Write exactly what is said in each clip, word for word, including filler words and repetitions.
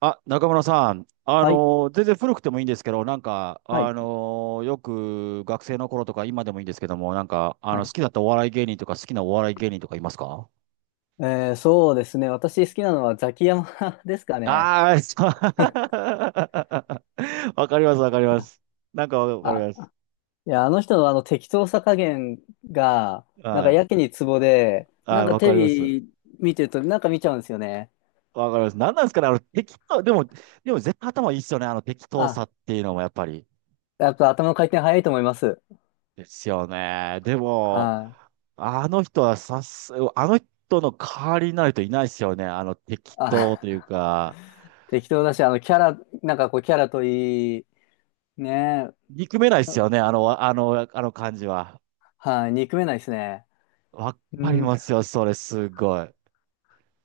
あ、中村さん、あはい。のー全然古くてもいいんですけど、なんか、はあい。のーよく学生の頃とか今でもいいんですけども、なんか、あはの、い。好きだったお笑い芸人とか好きなお笑い芸人とかいますか？えー、そうですね。私好きなのはザキヤマ ですかね。ああー、そ う。 わかります、わかります。なんかわかりあ、ます。いや、あの人のあの適当さ加減が、なんかはい。やけにツボで、はなんい、かわかテレります。ビ見てるとなんか見ちゃうんですよね。わかります。なんなんですかね、あの、適当、でも、でも絶対頭いいっすよね、あの適当さあ、っていうのもやっぱり。やっぱ頭の回転早いと思います。ですよね。でも、はい。あの人はさす、あの人の代わりになる人いないですよね。あの適当というあ、か、適当だし、あのキャラ、なんかこうキャラといい、ね。憎めないですよね。あの、あの、あの感じは。はい。憎めないですね。わうかりん。ますよ、それ、すごい。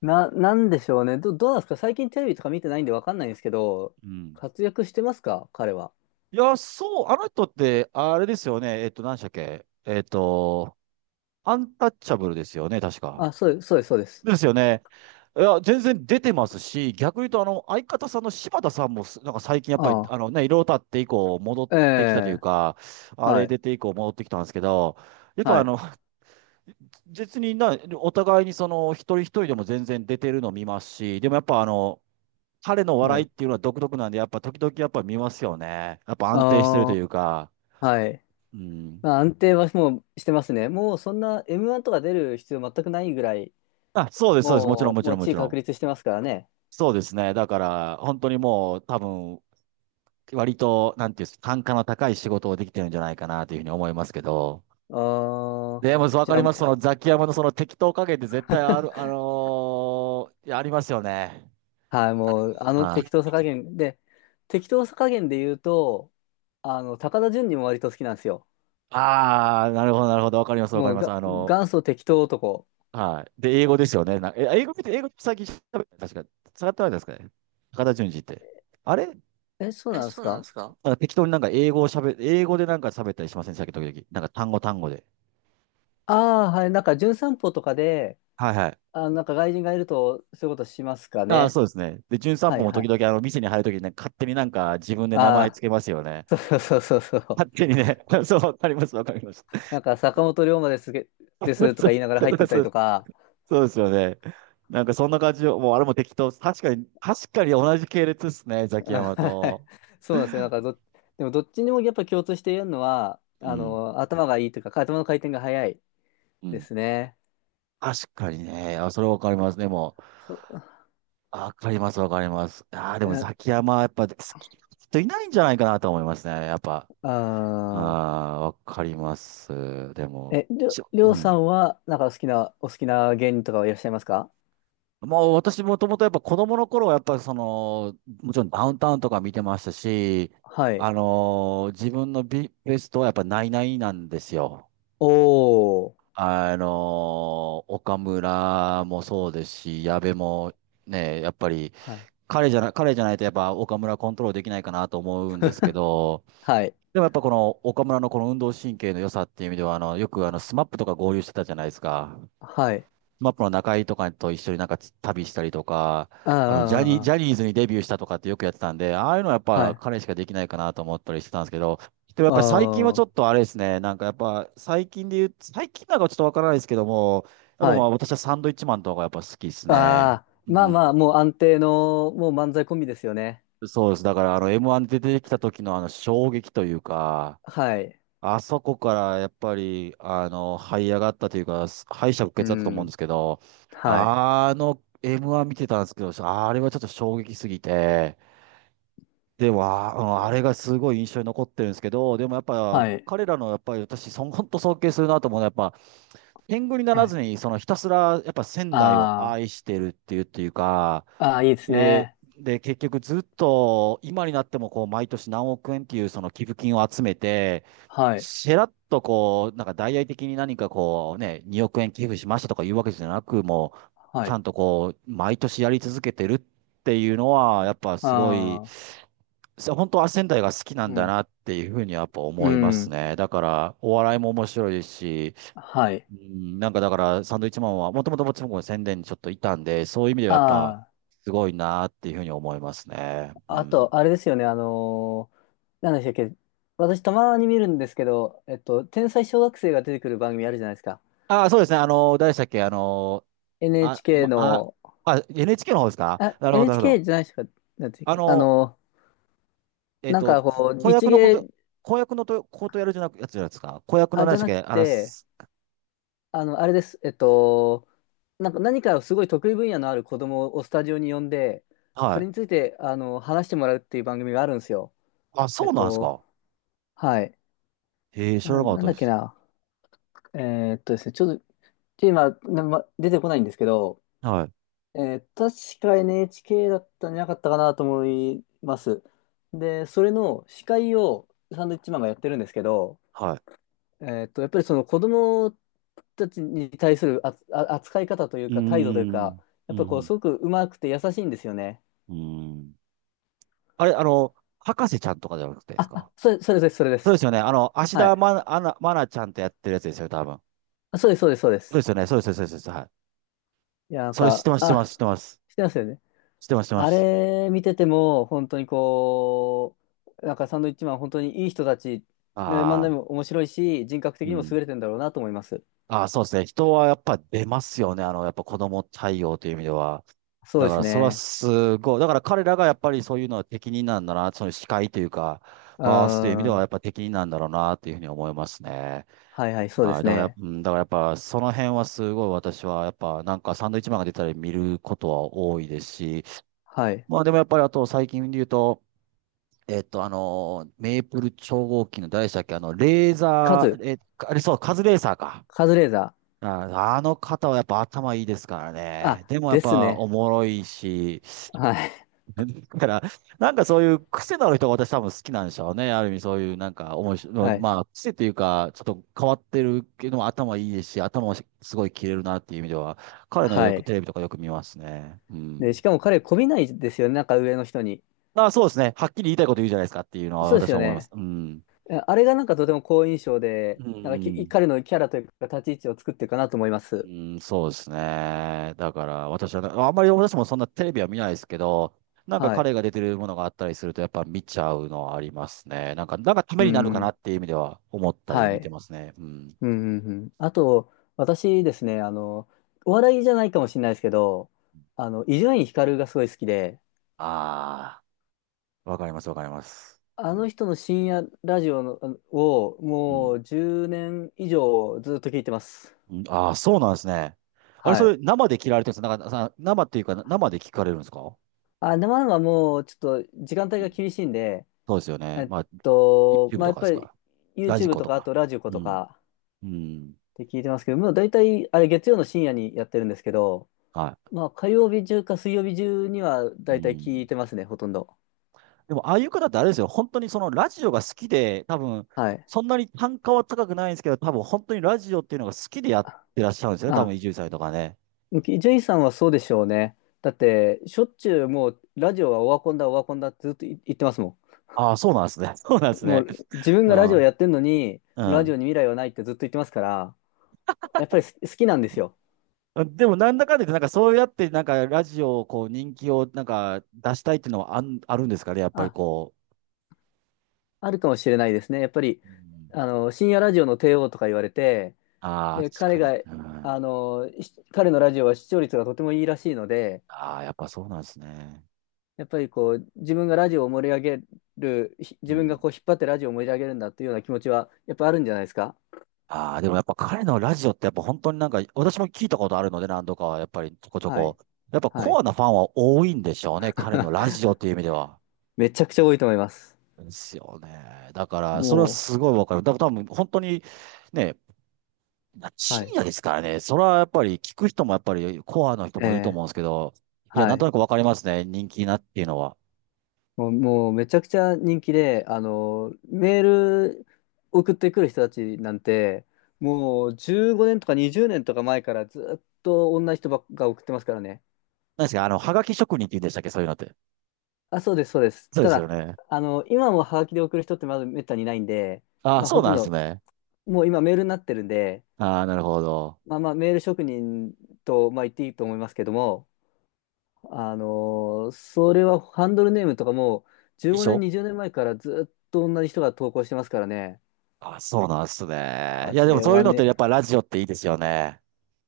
な、なんでしょうね。ど、どうなんですか？最近テレビとか見てないんでわかんないんですけど、うん。活躍してますか彼は？いや、そう、あの人って、あれですよね。えっと、何でしたっけえっと、アンタッチャブルですよね、確か。あ、そうです、そうです、そうです。ですよね。いや、全然出てますし、逆に言うと、あの、相方さんの柴田さんもす、なんか最近やっぱり、ああのね、いろいろ経って以降、戻っあ、えてきたというえ、か、あれはい、出て以降戻ってきたんですけど、やっぱはあい、の、別にな、お互いにその、一人一人でも全然出てるの見ますし、でもやっぱあの、彼のは笑いっい。ていうのは独特なんで、やっぱ時々やっぱ見ますよね。やっぱ安定してるというあか、あ、はい。うん。まあ、安定はもうしてますね。もうそんな エムワン とか出る必要全くないぐらい、あ、そうです、そうです。もちろん、ももう、ちもろうん、も地位ちろん。確立してますからね。そうですね。だから、本当にもう、多分、割と、なんていうんですか、単価の高い仕事をできてるんじゃないかなというふうに思いますけど、ああ、でも、そうわじかゃりあ、ます。そのザキヤマのその適当加減って絶対ある、あの ーいやありますよね。はい、もう、あのは適当さい。加減で、適当さ加減で言うと、あの、高田純次も割と好きなんですよ。ああ、なるほど、なるほど。わかります、わかもりうます。が、あの、元祖適当男。はい。で、英語ですよね。な、え、英語って、英語って最近喋った確か、使ってないですかね。高田純次って。あれ、え、そうなんですか？なんか適当になんか英語を喋、英語でなんか喋ったりしませんでしたっけ、時々。なんか単語単語で。ああ、はい、なんか、純散歩とかで、はいはい。あ、なんか外人がいると、そういうことしますかああ、ね。そうですね。で、『ん散は歩』いもは時い。々あの、店に入るときにね、勝手になんか自分で名あ前つあ、けますよね。そうそうそうそうそう。勝手にね、そう、わかります、わかります。なんか坂本龍馬ですげ、です とそかう、言いながらそ入ってうったそりとう。か。そうですよね。なんかそんな感じを、もうあれも適当。確かに、確かに同じ系列ですね、ザ キヤあ、マはい。と。そうなんですね。なんかど、でもどっちにもやっぱ共通して言えるのは、うあん、の、頭がいいというか、頭の回転が早いうでん。すね。確かにね。あ、それわかりますね、もう。そ、あ、わかります、わかります。ああ、でもえ、ザキヤマはやっぱ好きな人いないんじゃないかなと思いますね、やっぱ。あああ、わかります。でー、も、え、りょ、しょ、りょううさん。んは、なんか好きな、お好きな芸人とかはいらっしゃいますか？まあ、私もともとやっぱ子供の頃はやっぱその、もちろんダウンタウンとか見てましたし、はあい。のー自分のビ、ベストはやっぱナイナイなんですよ。おー。あのー岡村もそうですし、矢部もね、やっぱりはい。彼じゃな、彼じゃないとやっぱ岡村コントロールできないかなと思うんですけど、はい。でもやっぱこの岡村のこの運動神経の良さっていう意味では、あの、よくあの、スマップとか合流してたじゃないですか。はい。マップの中井とかと一緒になんか旅したりとか、ああ、あの、ジャニー、ああ、あージャあニーズにデビューしたとかってよくやってたんで、ああいうのはやっー。はぱい。彼しかできないかなと思ったりしてたんですけど、でもやっぱり最近はちあょっとあれですね、なんかやっぱ最近で言う、最近なんかちょっとわからないですけども、やあ、っぱはまあい。私はサンドイッチマンとかがやっぱ好きですね。ああ、うまあまあ、ん。もう安定の、もう漫才コンビですよね。そうです。だからあの エムワン で出てきた時のあの衝撃というか、はい。あそこからやっぱり、あの、這い上がったというか、敗者復う活だったと思うんでん。すけど、はい。あの エムワン 見てたんですけど、あれはちょっと衝撃すぎて、でも、あうんあれがすごい印象に残ってるんですけど、でもやっぱ、はい。彼らのやっぱり私、そ本当尊敬するなと思うのは、やっぱ、天狗になはらい。ずに、そのひたすら、やっぱ仙台をあ愛してるっていう、っていうか、あ、ああ、いいですで、ね。で、結局ずっと今になってもこう毎年何億円っていうその寄付金を集めて、はい。しらっとこう、なんか大々的に何かこうね、におくえん円寄付しましたとかいうわけじゃなく、もうはちゃい。んとこう、毎年やり続けてるっていうのは、やっぱすごい、ああ、さ本当、仙台が好きなんうだん。なっていうふうにやっぱう思いますん。ね。だから、お笑いも面白いですし、はい。うん、なんかだから、サンドイッチマンは、もともと僕もちろん宣伝にちょっといたんで、そういう意味ではやっぱ、あすごいなっていうふうに思いますね。うあ、あん。と、あれですよね。あのー、なんでしたっけ。私、たまに見るんですけど、えっと、天才小学生が出てくる番組あるじゃないですか。ああ、そうですね。あの、誰でしたっけあの、あ、エヌエイチケー ま、あ、の、あ、エヌエイチケー の方ですか？あ、なるほど、なるほど。エヌエイチケー じゃないですか。なんていうっあけあの、の、えっなんと、かここう、子一役のこ芸、と、子役のと、ことやるじゃなく、やつじゃないですか。子役のあ、何じでゃしなたくっけあらて、す、あの、あれです。えっと、なんか何かすごい得意分野のある子供をスタジオに呼んで、そはれい。について、あの、話してもらうっていう番組があるんですよ。あ、えそっうなんですと、か。はい。へえ、知らな、なかっなんただっでけす。な。えーっとですね、ちょっと、ちょ今、なま、出てこないんですけど、はい、えー確か エヌエイチケー だったんじゃなかったかなと思います。で、それの司会をサンドウィッチマンがやってるんですけど、はい。えっと、やっぱりその子供たちに対するあつあ扱い方といううーか態度というか、ん、うやっん、ぱこううん。すごくうまくて優しいんですよね。うーん、あれ、あの、博士ちゃんとかじゃなくてですあ、か？あ、それ、それです、それでそうですす。よね。あの、芦は田愛い。菜、愛菜愛菜ちゃんとやってるやつですよ、多分。あ、そうです、そうです、そうでそうです。すよね。そうです、そうです、そうです。はい。いや、なんそれ知っか、てます、知ってます、あ、知ってます。してますよね。知ってます、知ってまあす。れ見てても、本当にこう、なんかサンドウィッチマン、本当にいい人たち、ね、漫才ああ、も面白いし、人格的うにもん。優れてんだろうなと思います。ああ、そうですね。人はやっぱ出ますよね。あの、やっぱ子供対応という意味では。そうだでかすら、それはね。すごい。だから彼らがやっぱりそういうのは適任なんだな。その司会というか、う回すという意味でーはやっん。ぱ適任なんだろうな、というふうに思いますね。はいはい、そうではい、すだから、ね。うん、だからやっぱ、その辺はすごい私は、やっぱ、なんかサンドイッチマンが出たり見ることは多いですし、はい。まあでもやっぱりあと最近で言うと、えっと、あのー、メープル超合金の誰でしたっけ、あの、レーカザズ、ー、え、あれそう、カズレーザーか。カズレーザー。ああの方はやっぱ頭いいですからね。あ、でもやっですぱおね。もろいし、はい。だから、なんかそういう癖のある人が私多分好きなんでしょうね。ある意味そういうなんか面白い、はい。まあ癖というか、ちょっと変わってるけども頭いいですし、頭もすごい切れるなっていう意味では、彼のはよくい。テレビとかよく見ますね。うで、しん。かも彼、媚びないですよね。なんか上の人に。あ、そうですね。はっきり言いたいこと言うじゃないですかっていうのはそうです私よは思います。ね。うん。あ、あれがなんかとても好印象で、うなんかきん。彼のキャラというか立ち位置を作ってるかなと思いまうす。ん、そうですね。だから私はね、あんまり私もそんなテレビは見ないですけど、なんかはい。彼が出てるものがあったりするとやっぱ見ちゃうのはありますね。なんか、なんかたうめになるかなん。っていう意味では思ったりは見てい。ますね。うん。うん、うん、うん。あと、私ですね、あの、お笑いじゃないかもしれないですけど、あの、伊集院光がすごい好きで、ああ、わかります、わかります。あうのん。人の深夜ラジオのあのをうもん。うじゅうねん以上ずっと聞いてます。うん、ああ、そうなんですね。あれ、そはい。れ生で切られてるんですか？なんかさ、生っていうか生で聞かれるんですか？あ、生々もうちょっと時間帯うがん。厳しいんで、そうですよえね。っまあ、と、YouTube まあ、とやっかでぱすり か？ラジ YouTube コととかあか。とラジコうとん。かうん。って聞いてますけど、もう大体あれ月曜の深夜にやってるんですけど、はまあ火曜日中か水曜日中にはい。う大体聞いん。てますね、ほとんど。でも、ああいう方ってあれですよ。本当にそのラジオが好きで、多分、はい。そんなに単価は高くないんですけど、多分本当にラジオっていうのが好きでやっあ、てらっしゃるんですよね。多分、あ伊集院さんとかね。ジェイさんはそうでしょうね。だってしょっちゅうもうラジオはオワコンだオワコンだってずっと言ってますもああ、そうなんですね。そうなんですん。もね。う自分がラジオあやってるのに、あ、ラジうオに未来はないってずっと言ってますから、やっぱり好きなんですよ。ん。でも、なんだかんだ言って、なんかそうやって、なんかラジオをこう、人気をなんか出したいっていうのはあん、あるんですかね。やっぱりあ、こあるかもしれないですね。やっぱり、う。うん、あの、深夜ラジオの帝王とか言われて、ああ、で、確彼かに。が、うん。あの、し彼のラジオは視聴率がとてもいいらしいので、ああ、やっぱそうなんですね。やっぱりこう、自分がラジオを盛り上げる、ひう自分がん。こう、引っ張ってラジオを盛り上げるんだというような気持ちは、やっぱあるんじゃないですか？ああ、でもやっぱ彼のラジオってやっぱ本当になんか、私も聞いたことあるので何度かはやっぱりちょこちょはい。こ。やっぱはコい。アなファンは多いんでしょうね。彼のラ ジオっていう意味では。めちゃくちゃ多いと思います。ですよね。だから、それはもすごいわかる。だから多分本当にね、う、は深い。夜ですからね。それはやっぱり聞く人もやっぱりコアの人えもいるとえ、思うんですけど、いや、はなんとい。なくわかりますね。人気なっていうのは。もう、もうめちゃくちゃ人気で、あの、メール送ってくる人たちなんて、もうじゅうごねんとかにじゅうねんとか前からずっと同じ人ばっか送ってますからね。何ですかあの、はがき職人って言うんでしたっけ？そういうのって。あ、そうです、そうです。そうたですよだ、ね。あの、今もハガキで送る人ってまずめったにいないんで、ああ、まあ、そうほとなんんですど、ね。もう今メールになってるんで、ああ、なるほど。まあまあ、メール職人と、まあ、言っていいと思いますけども、あの、それはハンドルネームとかも、衣じゅうごねん、装にじゅうねんまえからずっと同じ人が投稿してますからね。あ、そうなんですね。あいや、でもれそういうはのってやっね、ぱラジオっていいですよね。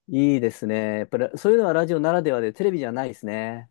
いいですね。やっぱりそういうのはラジオならではで、テレビじゃないですね。